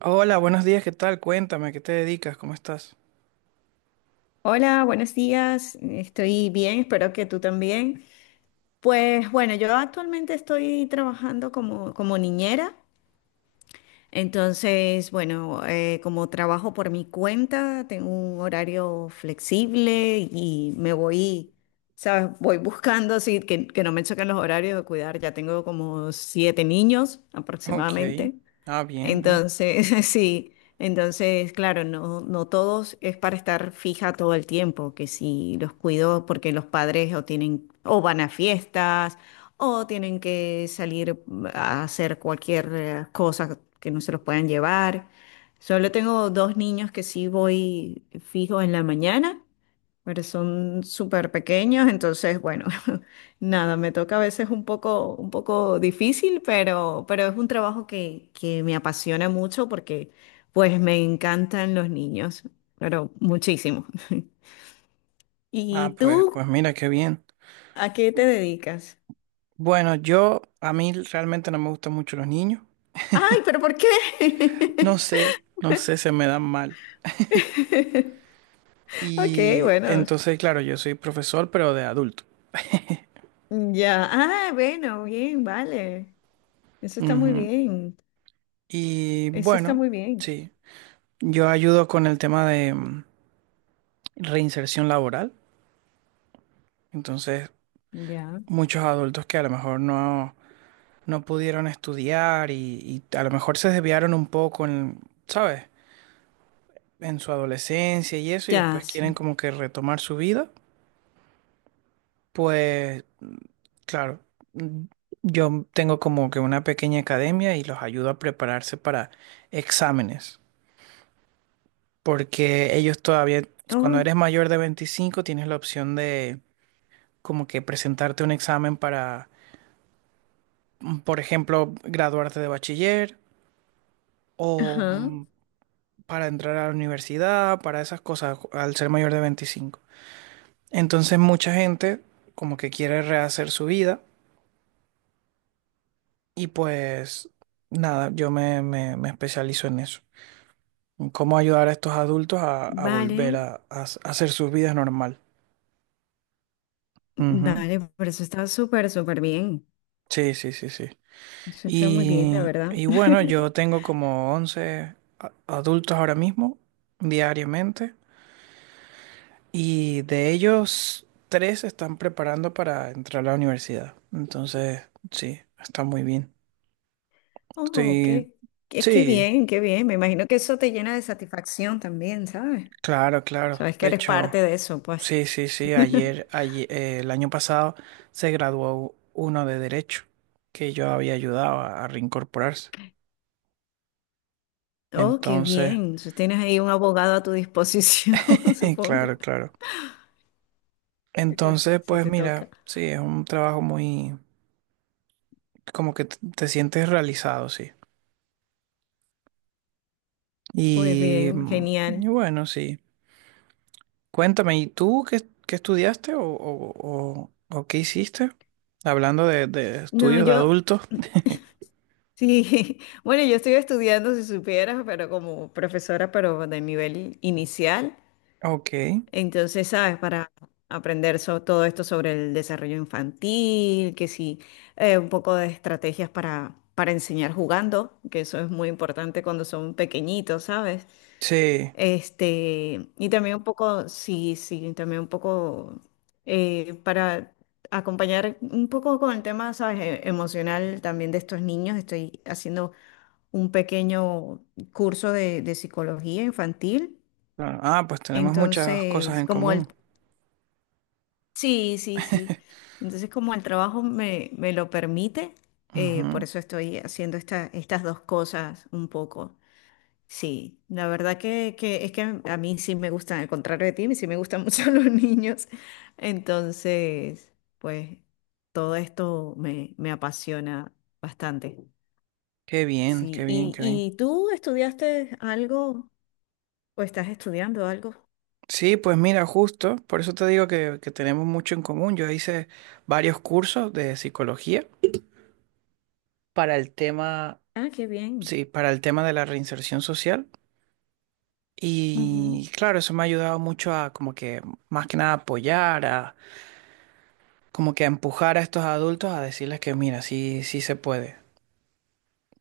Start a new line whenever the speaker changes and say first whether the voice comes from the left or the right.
right: Hola, buenos días, ¿qué tal? Cuéntame, ¿qué te dedicas? ¿Cómo estás?
left: Hola, buenos días. Estoy bien, espero que tú también. Pues bueno, yo actualmente estoy trabajando como, como niñera. Entonces, bueno, como trabajo por mi cuenta, tengo un horario flexible y me voy, ¿sabes? Voy buscando así que no me choquen los horarios de cuidar. Ya tengo como siete niños
right: Ok.
left: aproximadamente.
right: Ah, bien, bien.
left: Entonces, sí, entonces, claro, no, no todos es para estar fija todo el tiempo, que si los cuido porque los padres o tienen, o van a fiestas, o tienen que salir a hacer cualquier cosa que no se los puedan llevar. Solo tengo dos niños que sí voy fijo en la mañana, pero son súper pequeños, entonces, bueno, nada, me toca a veces un poco difícil, pero es un trabajo que me apasiona mucho porque pues me encantan los niños, pero muchísimo.
right: Ah,
left: ¿Y
right: pues
left: tú
right: mira, qué bien.
left: a qué te dedicas?
right: Bueno, yo, a mí realmente no me gustan mucho los niños.
left: Ay, pero ¿por qué?
right: No sé, no sé, se me dan mal.
left: Ok,
right: Y
left: bueno,
right: entonces, claro, yo soy profesor, pero de adulto.
left: ya. Ah, bueno, bien, vale. Eso está muy
right: Ujú.
left: bien.
right: Y
left: Eso está
right: bueno,
left: muy bien.
right: sí, yo ayudo con el tema de reinserción laboral. Entonces,
left: Ya.
right: muchos adultos que a lo mejor no... no pudieron estudiar y a lo mejor se desviaron un poco en, ¿sabes? En su adolescencia y eso, y
left: Ya,
right: después quieren
left: sí.
right: como que retomar su vida, pues claro, mm, yo tengo como que una pequeña academia y los ayudo a prepararse para exámenes, porque ellos todavía, cuando
left: Oh,
right: eres mayor de 25 tienes la opción de como que presentarte un examen para, por ejemplo, graduarte de bachiller o
left: ajá.
right: para entrar a la universidad, para esas cosas, al ser mayor de 25. Entonces mucha gente como que quiere rehacer su vida y pues nada, yo me, me especializo en eso, en cómo ayudar a estos adultos a, volver
left: Vale,
right: a hacer sus vidas normal. Ujú.
left: vale, pero eso está súper, súper bien.
right: Sí, sí, sí, sí.
left: Eso está muy bien, la
right: Y,
left: verdad.
right: y bueno, yo tengo como 11 adultos ahora mismo, diariamente. Y de ellos, tres se están preparando para entrar a la universidad. Entonces, sí, está muy bien.
left: Oh,
right: Estoy,
left: qué, qué, qué
right: sí,
left: bien, qué bien. Me imagino que eso te llena de satisfacción también, ¿sabes?
right: claro, claro.
left: Sabes que
right: De
left: eres parte
right: hecho,
left: de eso, pues.
right: sí, sí, sí. El año pasado se graduó uno de Derecho que yo había ayudado a reincorporarse.
left: Oh, qué bien.
right: Entonces,
left: Entonces, tienes ahí un abogado a tu disposición, supongo,
right: claro, claro.
left: si te,
right: Entonces,
left: si
right: pues
left: te
right: mira,
left: toca.
right: sí, es un trabajo muy, como que te sientes realizado, sí.
left: Pues
right: Y,
left: bien,
right: mm, y
left: genial.
right: bueno, sí. Cuéntame, ¿y tú qué, qué estudiaste o qué hiciste? Hablando de
left: No,
right: estudios de
left: yo,
right: adultos.
left: sí, bueno, yo estoy estudiando, si supieras, pero como profesora, pero de nivel inicial.
right: Ok,
left: Entonces, ¿sabes? Para aprender todo esto sobre el desarrollo infantil, que sí, un poco de estrategias para enseñar jugando, que eso es muy importante cuando son pequeñitos, ¿sabes?
right: sí.
left: Este, y también un poco, sí, sí, también un poco para acompañar un poco con el tema, ¿sabes? Emocional también de estos niños. Estoy haciendo un pequeño curso de psicología infantil.
right: Bueno, ah, pues tenemos muchas cosas
left: Entonces,
right: en
left: como el...
right: común.
left: Sí, sí, sí. Entonces, como el trabajo me, me lo permite, por
right: Ujú.
left: eso estoy haciendo estas dos cosas un poco. Sí, la verdad que es que a mí sí me gustan, al contrario de ti, sí me gustan mucho los niños. Entonces, pues todo esto me, me apasiona bastante.
right: Qué bien, qué
left: Sí,
right: bien, qué bien.
left: y tú estudiaste algo o estás estudiando algo?
right: Sí, pues mira, justo, por eso te digo que tenemos mucho en común. Yo hice varios cursos de psicología para el tema,
left: Ah, qué bien.
right: sí, para el tema de la reinserción social. Y
left: Ujú.
right: claro, eso me ha ayudado mucho a como que más que nada apoyar, a como que a empujar a estos adultos a decirles que mira, sí, sí se puede.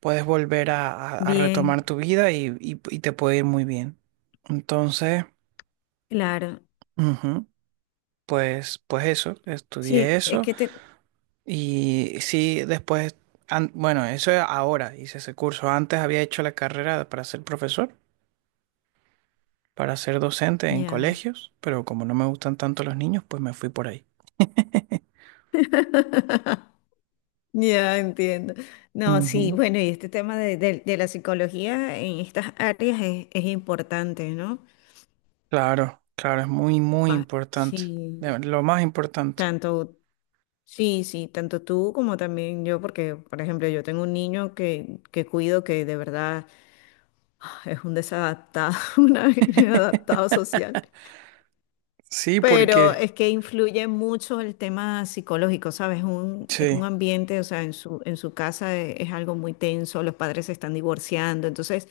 right: Puedes volver a, a retomar
left: Bien,
right: tu vida y te puede ir muy bien. Entonces,
left: claro.
right: ujú, pues, pues eso, estudié
left: Sí, es
right: eso
left: que te...
right: y sí, después, bueno, eso ahora hice ese curso. Antes había hecho la carrera para ser profesor, para ser docente en
left: Ya.
right: colegios, pero como no me gustan tanto los niños, pues me fui por ahí.
left: Ya entiendo. No, sí,
right: Ujú.
left: bueno, y este tema de, de la psicología en estas áreas es importante, ¿no?
right: Claro, claro, es muy, muy importante,
left: Sí,
right: lo más importante.
left: tanto, sí, sí, tanto tú como también yo, porque, por ejemplo, yo tengo un niño que cuido que de verdad es un desadaptado, un inadaptado social.
right: Sí,
left: Pero
right: porque
left: es que influye mucho el tema psicológico, ¿sabes? Un, es un
right: sí,
left: ambiente, o sea, en su casa es, algo muy tenso, los padres se están divorciando, entonces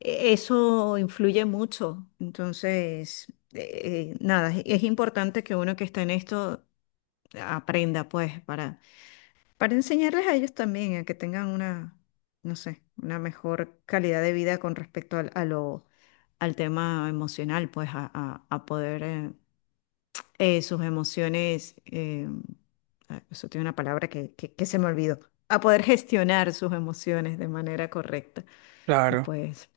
left: eso influye mucho. Entonces, eh, nada, es importante que uno que está en esto aprenda, pues, para enseñarles a ellos también, a que tengan una, no sé, una mejor calidad de vida con respecto al, a lo, al tema emocional, pues, a, a poder... sus emociones, eso tiene una palabra que, que se me olvidó, a poder gestionar sus emociones de manera correcta. Y
right: claro.
left: pues,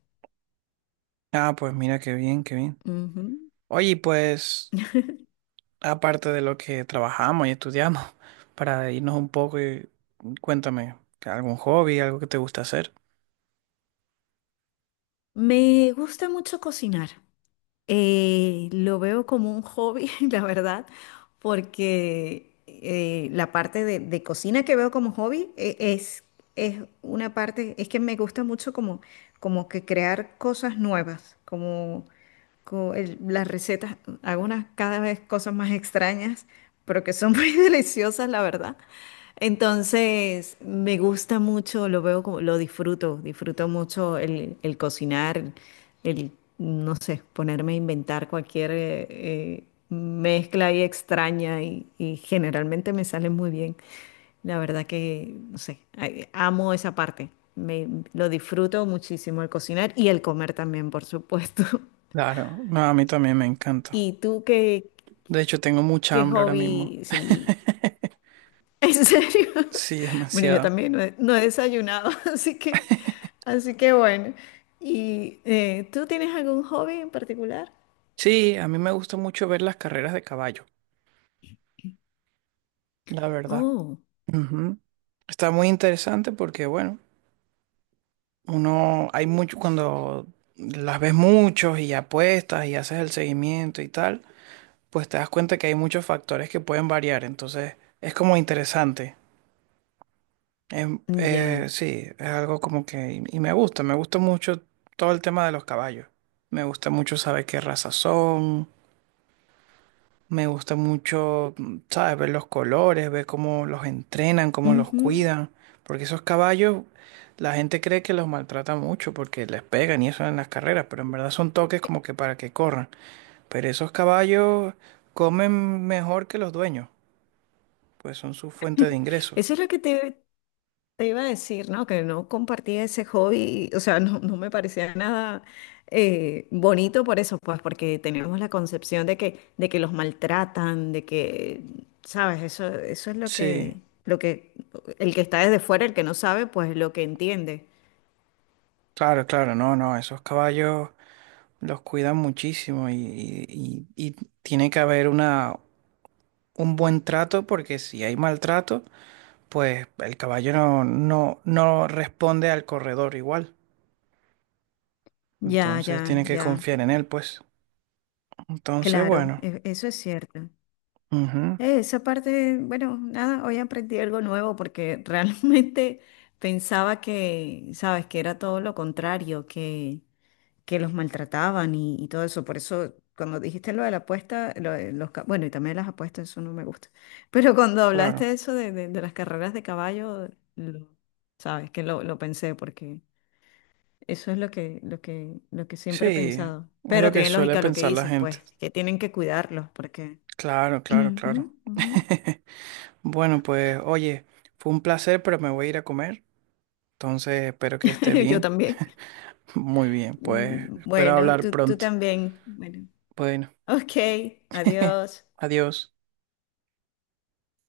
right: Ah, pues mira qué bien, qué bien.
left: ujú.
right: Oye, y pues aparte de lo que trabajamos y estudiamos, para irnos un poco y cuéntame, ¿algún hobby, algo que te gusta hacer?
left: Me gusta mucho cocinar. Lo veo como un hobby, la verdad, porque la parte de cocina que veo como hobby es... es una parte, es que me gusta mucho como, como que crear cosas nuevas, como, las recetas, hago unas cada vez cosas más extrañas, pero que son muy deliciosas, la verdad. Entonces, me gusta mucho, lo veo como, lo disfruto, disfruto mucho el cocinar, el, no sé, ponerme a inventar cualquier mezcla ahí extraña y generalmente me sale muy bien. La verdad que, no sé, ay, amo esa parte. Me, lo disfruto muchísimo el cocinar y el comer también, por supuesto.
right: Claro, no, a mí también me encanta.
left: ¿Y tú qué,
right: De hecho, tengo mucha
left: qué
right: hambre ahora mismo.
left: hobby? Sí, en serio.
right: Sí,
left: Bueno, yo
right: demasiado.
left: también no he, no he desayunado, así que bueno. ¿Y tú tienes algún hobby en particular?
right: Sí, a mí me gusta mucho ver las carreras de caballo, la verdad.
left: Oh,
right: Ujú. Está muy interesante porque, bueno, uno, hay mucho, cuando las ves muchos y apuestas y haces el seguimiento y tal, pues te das cuenta que hay muchos factores que pueden variar. Entonces, es como interesante. Em,
left: ya.
right: eh, sí, es algo como que, y me gusta mucho todo el tema de los caballos. Me gusta mucho saber qué raza son. Me gusta mucho, ¿sabes? Ver los colores, ver cómo los entrenan, cómo los
left: Ujú.
right: cuidan. Porque esos caballos, la gente cree que los maltrata mucho porque les pegan y eso en las carreras, pero en verdad son toques como que para que corran. Pero esos caballos comen mejor que los dueños, pues son su fuente de ingresos.
left: Eso es lo que te... Te iba a decir, ¿no? Que no compartía ese hobby, o sea, no, no me parecía nada bonito por eso, pues, porque teníamos la concepción de que los maltratan, de que, ¿sabes? Eso es
right: Sí,
left: lo que, el que está desde fuera, el que no sabe, pues lo que entiende.
right: claro, claro, no, no, esos caballos los cuidan muchísimo y tiene que haber una, un buen trato porque si hay maltrato pues el caballo no, no, no responde al corredor igual.
left: Ya,
right: Entonces
left: ya,
right: tiene que
left: ya,
right: confiar en él, pues. Entonces,
left: claro,
right: bueno,
left: eso es cierto.
right: ujú,
left: Esa parte, bueno, nada, hoy aprendí algo nuevo porque realmente pensaba que, ¿sabes? Que era todo lo contrario, que los maltrataban y todo eso. Por eso, cuando dijiste lo de la apuesta, lo de los, ca-, bueno, y también las apuestas, eso no me gusta. Pero cuando hablaste de
right: claro.
left: eso de, de las carreras de caballo, lo- sabes que lo pensé porque eso es lo que, lo que, lo que siempre he
right: Sí,
left: pensado.
right: es lo
left: Pero
right: que
left: tiene
right: suele
left: lógica lo que
right: pensar la
left: dices,
right: gente.
left: pues, que tienen que cuidarlos porque...
right: Claro, claro, claro.
left: Ujú, ujú.
right: Bueno, pues oye, fue un placer, pero me voy a ir a comer. Entonces, espero que esté
left: Yo
right: bien.
left: también.
right: Muy bien, pues espero
left: Bueno,
right: hablar
left: tú
right: pronto.
left: también. Bueno,
right: Bueno,
left: ok, adiós.
right: adiós.